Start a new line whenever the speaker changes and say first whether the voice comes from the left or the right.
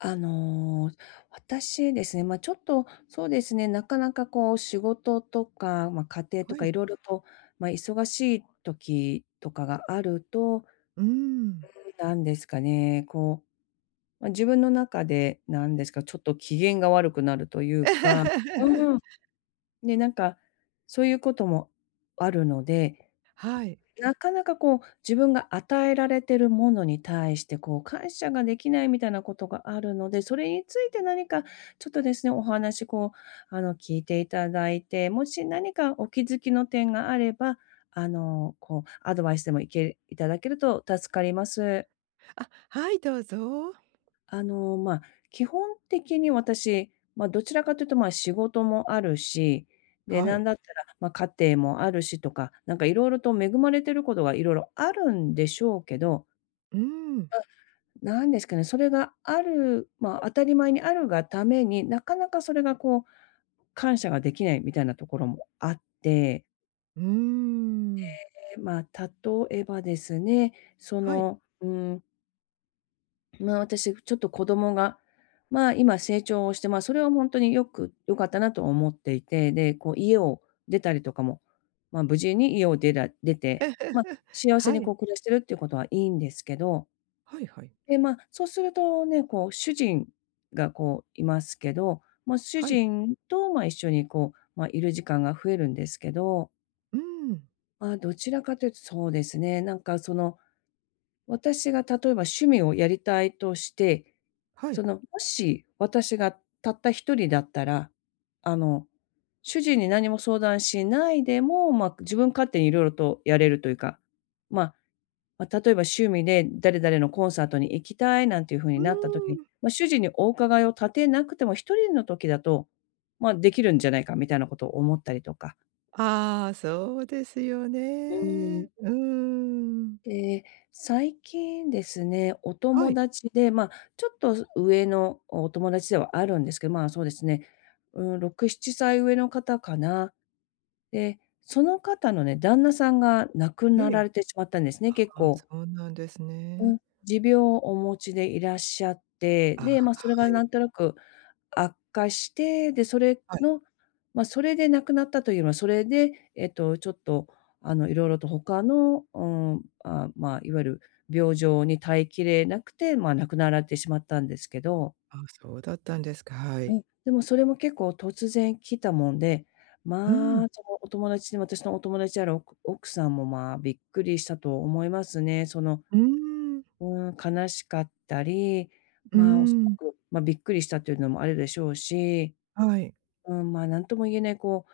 left: あの、私ですね、ま、ちょっとそうですね、なかなかこう、仕事とか、ま、家庭と
right: は
left: か
right: い。
left: 色々と、ま、忙しい時とかがあると、
right: うーん。
left: なんですかね、こう、ま、自分の中でなんですか、ちょっと機嫌が悪くなるというか、う ん、で、なんか、そういうこともあるので、
right: はい。
left: なかなかこう、自分が与えられてるものに対して、こう、感謝ができないみたいなことがあるので、それについて何かちょっとですね、お話こう、あの、聞いていただいて、もし何かお気づきの点があれば、あの、こうアドバイスでもいけいただけると助かります。
right: あ、はい、どうぞ。
left: あの、ま、基本的に私、ま、どちらかというと、ま、仕事もあるし、で、
right: は
left: な
right: い。
left: んだったら、ま、家庭もあるしとか、なんかいろいろと恵まれてることが、いろいろあるんでしょうけど
right: うん。
left: あ、なんですかね、それがあるま、当たり前にあるがために、なかなかそれがこう、感謝ができないみたいなところもあって。
right: うーん。
left: ええ、ま、例えばですね、そ
right: はい。
left: のうん。まあ、私、ふちょっと子供が、まあ、今成長をして、まあ、それはほんとによく良かったなと思っていて。で、こう家を出たりとかも、まあ、無事に家を出ら出て、まあ、幸せ
right: は
left: に
right: い。
left: こう、暮らしてるっていうことはいいんですけど。
right: はい、はい。
left: で、まあ、そうするとね。こう、主人がこう、いますけど。まあ、主
right: はい。
left: 人と、まあ、一緒にこう、ま、いる時間が増えるんですけど。
right: うん。
left: まあ、どちらかというとそうですね、なんかその、私が例えば趣味をやりたいとして、
right: はい。
left: その、もし、私がたった一人だったら、あの、主人に何も相談しないでも、まあ、自分勝手にいろいろとやれるというか。まあ、ま、例えば趣味で、誰々のコンサートに行きたいなんていうふうに
right: う
left: なった時、
right: ーん。
left: まあ、主人にお伺いを立てなくても、一人の時だと、まあ、できるんじゃないかみたいなことを思ったりとか。
right: ああ、そうですよ
left: う
right: ね。
left: ん。
right: うーん。
left: で、最近ですね。お
right: は
left: 友
right: い。
left: 達で、ま、ちょっとそ上のお友達ではあるんですけど。まあ、そうですね。うん、6、7歳上の方かな。で、その方のね、旦那さんが亡く
right: え
left: なら
right: え。
left: れてしまったんですね。
right: あ
left: 結
right: あ、
left: 構
right: そうなんです
left: う
right: ね。
left: ん。持病をお持ちでいらっしゃって。
right: あ、
left: で、まあ、それ
right: は
left: が
right: い。
left: なんとなく悪化して。で、それ
right: はい。
left: の、まあ、それで亡くなったという、まあ、それで、えっと、ちょっと、あの、いろいろと他の、うん、あ、まあ、いわゆる病状に耐えきれなくて、まあ、亡くなられてしまったんですけど。
right: あ、そうだったんですか、は
left: う
right: い。
left: ん。でも、それも結構突然来たもんで。
right: うん。
left: まあ、そのお友達に私のお友達であるおく奥さんも、まあ、びっくりしたと思いますね。その
right: うーん。
left: うん。悲しかったり。
right: うー
left: まあ、おそら
right: ん。
left: く、ま、びっくりしたというのもあるでしょうし。
right: はい。
left: うん、まあ、何とも言えないこ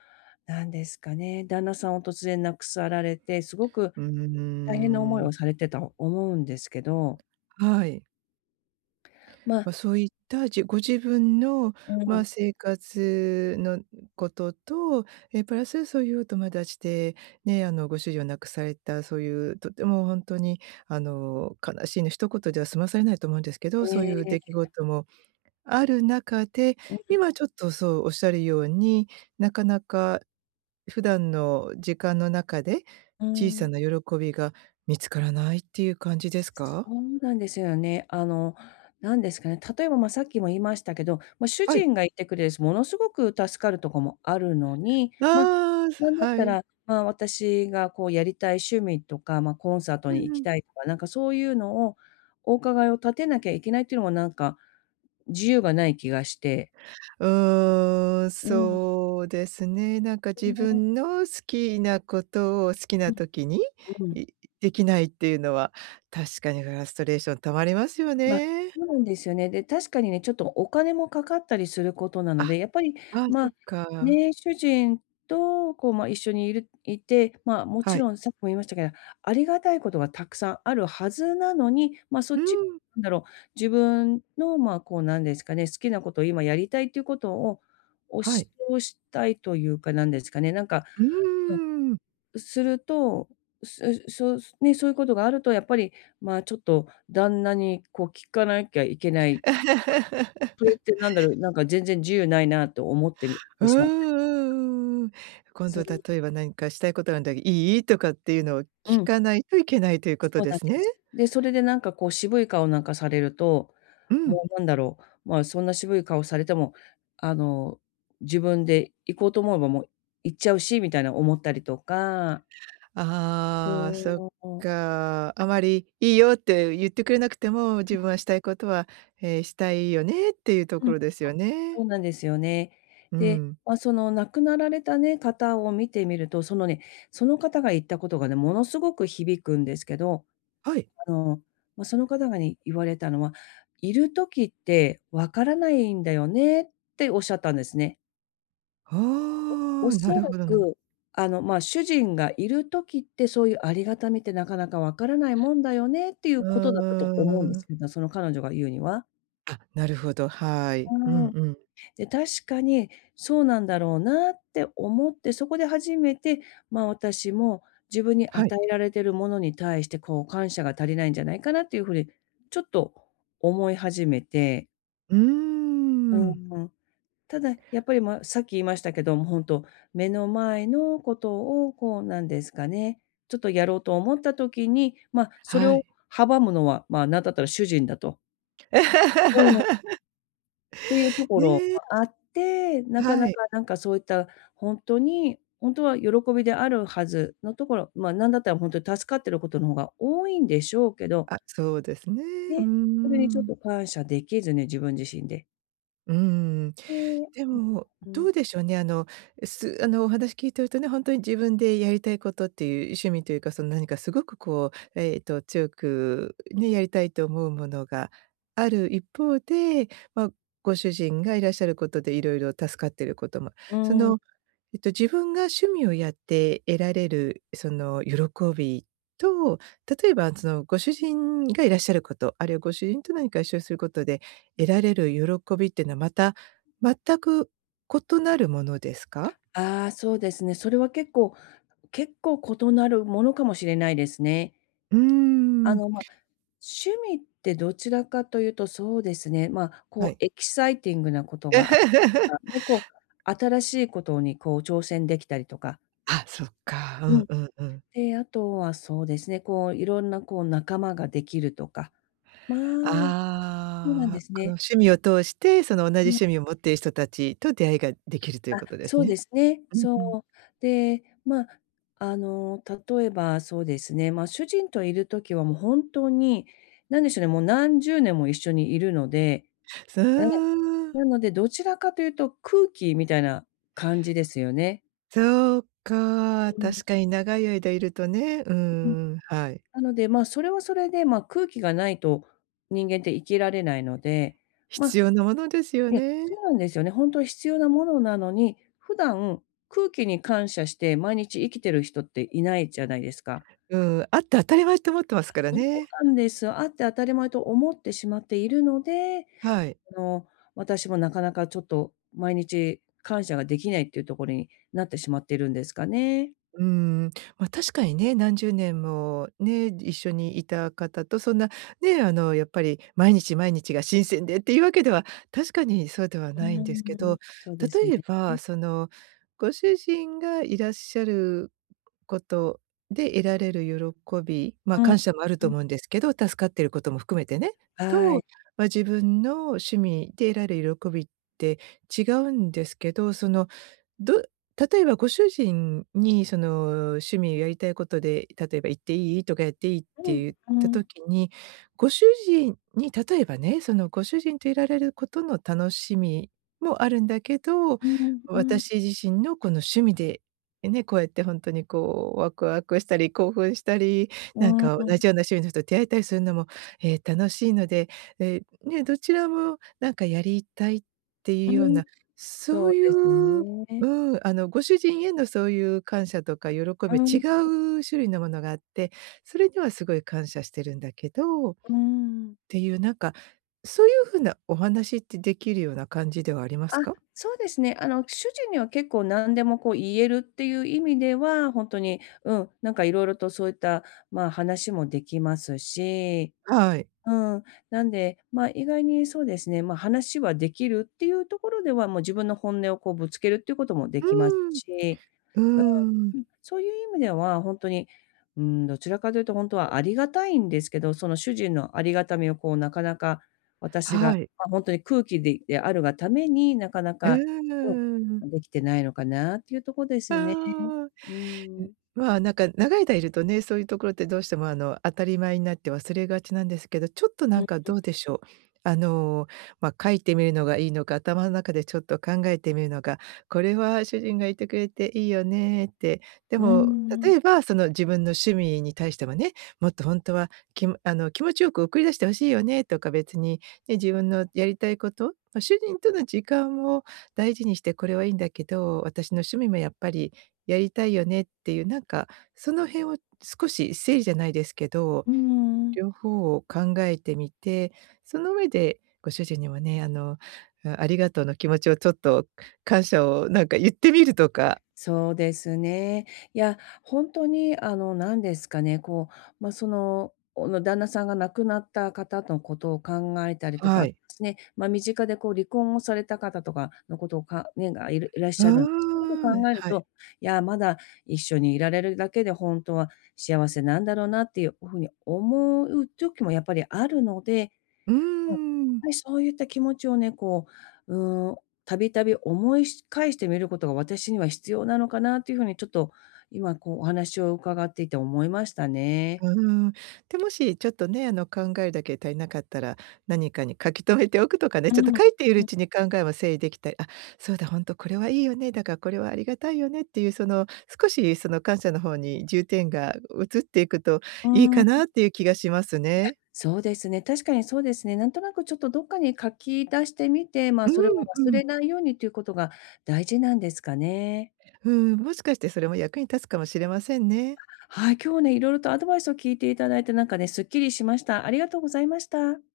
left: うなんですかね。旦那さんを突然亡くさられて、すごく
right: う
left: 大変な
right: ー
left: 思い
right: ん。
left: をされてた思うんですけど。
right: はい。
left: まあ。
right: ま、そういったじご自分の
left: う
right: まあ、
left: ん。
right: 生活のことと、ええ、プラスそういうお友達でね、あの、ご主人を亡くされた、そういうとてもほんとにあの、悲しいのひと言では済まされないと思うんですけど、そうい
left: え
right: う
left: え。
right: 出来事もある中で、
left: うん。
right: 今ちょっとそうおっしゃるように、なかなか普段の時間の中で
left: うー
right: 小さ
left: ん。
right: な喜びが見つからないっていう感じです
left: そ
right: か？
left: うなんですよね。あの、何ですかね、例えばま、さっきも言いましたけど、ま、主
right: はい。
left: 人がいてくれるし、ものすごく助かるとこもあるのに、ま、
right: ああ、そ
left: なんだっ
right: は
left: た
right: い。
left: ら、ま、私がこう、やりたい趣味とか、ま、コンサート
right: う
left: に
right: ん
left: 行
right: う
left: き
right: ん。
left: たいとか、なんかそういうのを、お伺いを立てなきゃいけないっていうのもなんか、自由がない気がして。
right: うーん、
left: うん。
right: そうですね。なんか自 分の好きなことを好き
left: う
right: な
left: ん、
right: 時に、
left: うん。
right: いできないっていうのは確かにフラストレーション溜まりますよ
left: ま、
right: ね。
left: そうなんですよね。で、確かにね、ちょっとお金もかかったりすることな
right: あ、
left: ので、やっぱり、
right: ああ、
left: ま
right: そ
left: あ、
right: っか。
left: ねえ、主人とこうま、一緒にいるいて、まあ、も
right: は
left: ち
right: い。
left: ろんさっきも言いましたけど、ありがたいことがたくさんあるはずなのに、ま、そ
right: う
left: っち、
right: ん。
left: なんだろう、自分のまあ、こうなんですかね、好きなこと、今やりたいっていうことを押
right: はい。
left: し通したいというかなんですかね、なんか
right: う
left: う
right: ーん。
left: ん、すると、うすうそうすね、そういうことがあるとやっぱりまあ、ちょっと旦那にこう、聞かなきゃいけないそれっ てなんだろう、なんか全然自由ないなと思ってみ
right: う
left: て
right: ん
left: しまったりとか
right: うんうん。今
left: そ
right: 度、
left: う
right: 例えば、何かしたいことあんだけど、「いい？」とかっていうのを
left: う
right: 聞
left: ん。
right: かないといけないということ
left: そう
right: で
left: なん
right: すね？
left: です。で、それでなんかこう渋い顔なんかされると、
right: うん。
left: もうなんだろう、まあ、そんな渋い顔されても、あの、自分で行こうと思えばもう行っちゃうしみたいな思ったりとか
right: ああ、そっ
left: そう。
right: か、あまり「いいよ」って言ってくれなくても、自分 はしたいことは、ええ、したいよねっていうと
left: う
right: こ
left: ん。なんで
right: ろですよね？
left: そうなんですよね。
right: う
left: で、
right: ん。
left: ま、その亡くなられたね、方を見てみると、そのね、その方が言ったことがね、ものすごく響くんですけど、
right: はい。
left: あの、まあ、その方がね言われたのは、「いる時ってわからないんだよね」っておっしゃったんですね。
right: ほ お、な
left: 恐
right: る
left: ら
right: ほどぬん
left: く、あの、「まあ、主人がいる時って、そう言うありがたみって、なかなか分からないもんだよね」って言
right: う
left: う
right: ん
left: 事だったと
right: う
left: 思うんで
right: んうん。
left: すけど、その彼女が言うには。
right: あ、なるほど、はい。う
left: う
right: ん
left: ーん。
right: うん。
left: で、確かに、そうなんだろうなって思って、そこで初めて、まあ、私も自分に
right: はい。
left: 与えられてるものに対して、こう、感謝が足りないんじゃないかなって言う風うに、ちょっと思い始めて
right: うー
left: う
right: ん。
left: ーん。ただ、やっぱり、まあ、さっき言いましたけども、本当、目の前の事を、こう、何ですかね、ちょっとやろうと思った時に、ま、それ
right: は
left: を
right: い。
left: 阻むのは、まあ、何だったら、主人だとうん。って言うところ
right: ね。
left: があって、なかな
right: は
left: か、
right: い。
left: なんか、そう言ったほんとにほんとは、喜びであるはずのところ、まあ、何だったら、本当助かってる事の方が多いんでしょうけど
right: あ、そうですね。うー
left: ね、それに、ちょっ
right: ん。
left: と感謝出来ずに、自分自身で。
right: うーん、
left: え
right: でも、
left: え。
right: どう でしょうね。あの、え、すあの、お話聞いてるとね、本当に、自分でやりたい事って言う趣味と言うか、その何か凄くこう、ええと、強くね、やりたいと思うものがある一方で、まあ、ご主人がいらっしゃる事で、色々助かってる事、ま、
left: う
right: そ
left: ーん。
right: の、えと、自分が趣味をやって得られる、その喜びと、例えば、そのご主人がいらっしゃる事、あるいは、ご主人と、何か一緒にする事で得られる喜びってのは、また全く異なるものですか？
left: ああ、そうですね。それは結構結構、異なるものかもしれないですね。
right: うー
left: あ
right: ん。
left: の、ま、趣味って、どちらかと言うと、そうですね、まあ、
right: は
left: こ
right: い。
left: う、エキサイティングな事があ ね、こう 新しい事にこう挑戦出来たりとか。
right: あ、そっか。う
left: う
right: ん
left: ん。
right: うんうん。
left: で、あとはそうですね、こう、色んなこう、仲間ができるとか、まあそうなん
right: あ
left: で
right: あ、
left: す
right: この
left: ね。
right: 趣味を通してその同じ
left: うん。
right: 趣味を持っている人たちと、出会いができるという
left: あ、
right: ことです
left: そう
right: ね。
left: ですね。
right: うん
left: そ
right: うん。
left: う。で、ま、あの例えばそうですね、ま、主人といる時はもう本当に、何でしょうね、もう何十年も一緒にいるので
right: そ
left: あえ、
right: う。
left: なので、どちらかというと、空気みたいな感じですよね。
right: そうか、
left: う
right: 確
left: ん。
right: かに長い間いるとね、うー
left: うん。
right: ん、はい。
left: なので、ま、それはそれで、ま、空気がないと人間って生きられないので。
right: 必
left: ま
right: 要なものですよ
left: いや、そ
right: ね。
left: うなんですよね。ほんとに必要なものなのに、普段空気に感謝して毎日生きてる人っていないじゃないですか。
right: うん、あって当たり前と思ってますから
left: そう
right: ね。
left: なんです。あって当たり前と思ってしまっているので、
right: はい。
left: あの、私もなかなかちょっと毎日、感謝ができないっていうところになってしまっているんですかね。
right: うーん、ま、確かにね、何十年もね、一緒にいた方とそんなね、あの、やっぱり、毎日毎日が新鮮でっていうわけでは、確かにそうでは
left: う
right: ない
left: ー
right: んですけど。
left: ん、そうですね。
right: 例えば、
left: え。
right: そのご主人がいらっしゃることで得られる喜びま、
left: うん、
right: 感謝もあると
left: うん。
right: 思うんですけど、助かっていることも含めてね、
left: は
right: と、
left: い。
right: ま、自分の趣味で得られる喜びって違うんですけど。その、ど例えばご主人にその趣味をやりたいことで、例えば「行っていい？」とか「やっていい？」っ
left: う
right: て
left: ん、
right: 言っ
left: う
right: た
left: ん。
right: 時に、ご主人に例えばね、そのご主人といられることの楽しみもあるんだけど、
left: うん、うん。
right: 私自身のこの趣味で、ね、こうやってほんとにこうワクワクしたり、興奮したり、
left: う
right: なん
left: ん、
right: か
left: うん。
right: 同じような趣味の人と出会えたりするのも、え、楽しいので、え、ね、どちらもなんかやりたいっていう
left: う
right: よう
left: ん、
right: な、そ
left: そう
right: うい
left: です
right: う
left: ね。
right: うん、あの、ご主人へのそういう感謝とか喜び
left: う
right: は違
left: ん。
right: う種類のものがあって、それにはすごい感謝してるんだけどっ
left: うーん。
right: ていうなんか、そういう風なお話ってできるような感じではありま
left: あ、
right: すか？
left: そうですね。あの主人には結構何でもこう言えるっていう意味では、ほんとに、うん、なんか色々とそういった、ま、話もできますし。
right: はい。
left: うん、なんで、まあ、意外にそうですね、ま、話はできるっていうところでは、もう自分の本音をこうぶつけるっていうこともで
right: う
left: きます
right: ーん。
left: し、
right: うー
left: うー
right: ん。
left: ん。うん、そういう意味ではほんとに、うーん、どちらかというとほんとはありがたいんですけど、その主人のありがたみをこうなかなか、私が
right: はい。
left: まあ、ほんとに空気でであるがために、なかな
right: う
left: か
right: ーん。
left: うん、できてないのかなっていうとこですね。
right: そう。ん、
left: うーん。
right: はなんか、長いだいるとね、そういうところってどうしても、あの、当たり前になって忘れがちなんですけど、ちょっと
left: う
right: なん
left: ん
right: か
left: うん。
right: どうでしょう？あの、ま、書いてみるのがいいのか、頭の中でちょっと考えてみるのか、これは主人がいてくれていいよねって。で
left: うー
right: も、
left: ん。
right: 例えば、その自分の趣味に対してもね、もっとほんとは、きあの気持ちよく送り出して欲しいよねとか、別に、ね、自分のやりたいこと？ま、主人との時間を大事にしてこれはいいんだけど、私の趣味もやっぱりやりたいよねっていうなんか、その辺を少し整理じゃないですけど、
left: うーん。
right: 両方を考えてみて、その上でご主人にはね、あの、ありがとうの気持ちをちょっと、感謝をなんか言ってみるとか。
left: そうですね。いや、ほんとに、あの、なんですかねこう、ま、その、おの旦那さんが亡くなった方のことを考えたりと
right: は
left: かで
right: い。
left: すね、ま、身近でこう、離婚をされた方とかのことをかねがいるいらっ
right: う
left: しゃるんです。そういうこと
right: ーん、
left: を考える
right: はい。
left: と「いや、まだ一緒にいられるだけで、ほんとは幸せなんだろうな」っていう風に思う時もやっぱりあるので。
right: うー
left: うん、やっ
right: ん。
left: ぱりそういった気持ちをね、こう、うーん、度々思いし返してみることが、私には必要なのかなという風に、ちょっと今こうお話を伺っていて思いましたね。
right: うーん。で、もしちょっとね、あの考えるだけ足りなかったら、何かに書き留めておくとかね、
left: う
right: ちょっと
left: ん、
right: 書いている
left: う
right: う
left: ん。
right: ちに考えを整理できたり「あ、そうだ、ほんとこれはいいよね、だからこれはありがたいよね」っていうその少しその感謝の方に重点が移っていくと
left: う
right: いい
left: ー
right: かな
left: ん。
right: っていう気がします
left: いや、
right: ね。
left: そうですね、確かにそうですね。なんとなくちょっとどっかに書き出してみて、まあ、
right: う
left: それを
right: ん、う
left: 忘れ
right: ん。
left: ないようにということが大事なんですかね。
right: うん、もしかしてそれも役に立つかもしれませんね。
left: はい、今日ね、いろいろとアドバイスを聞いていただいてなんかね、すっきりしました。ありがとうございました。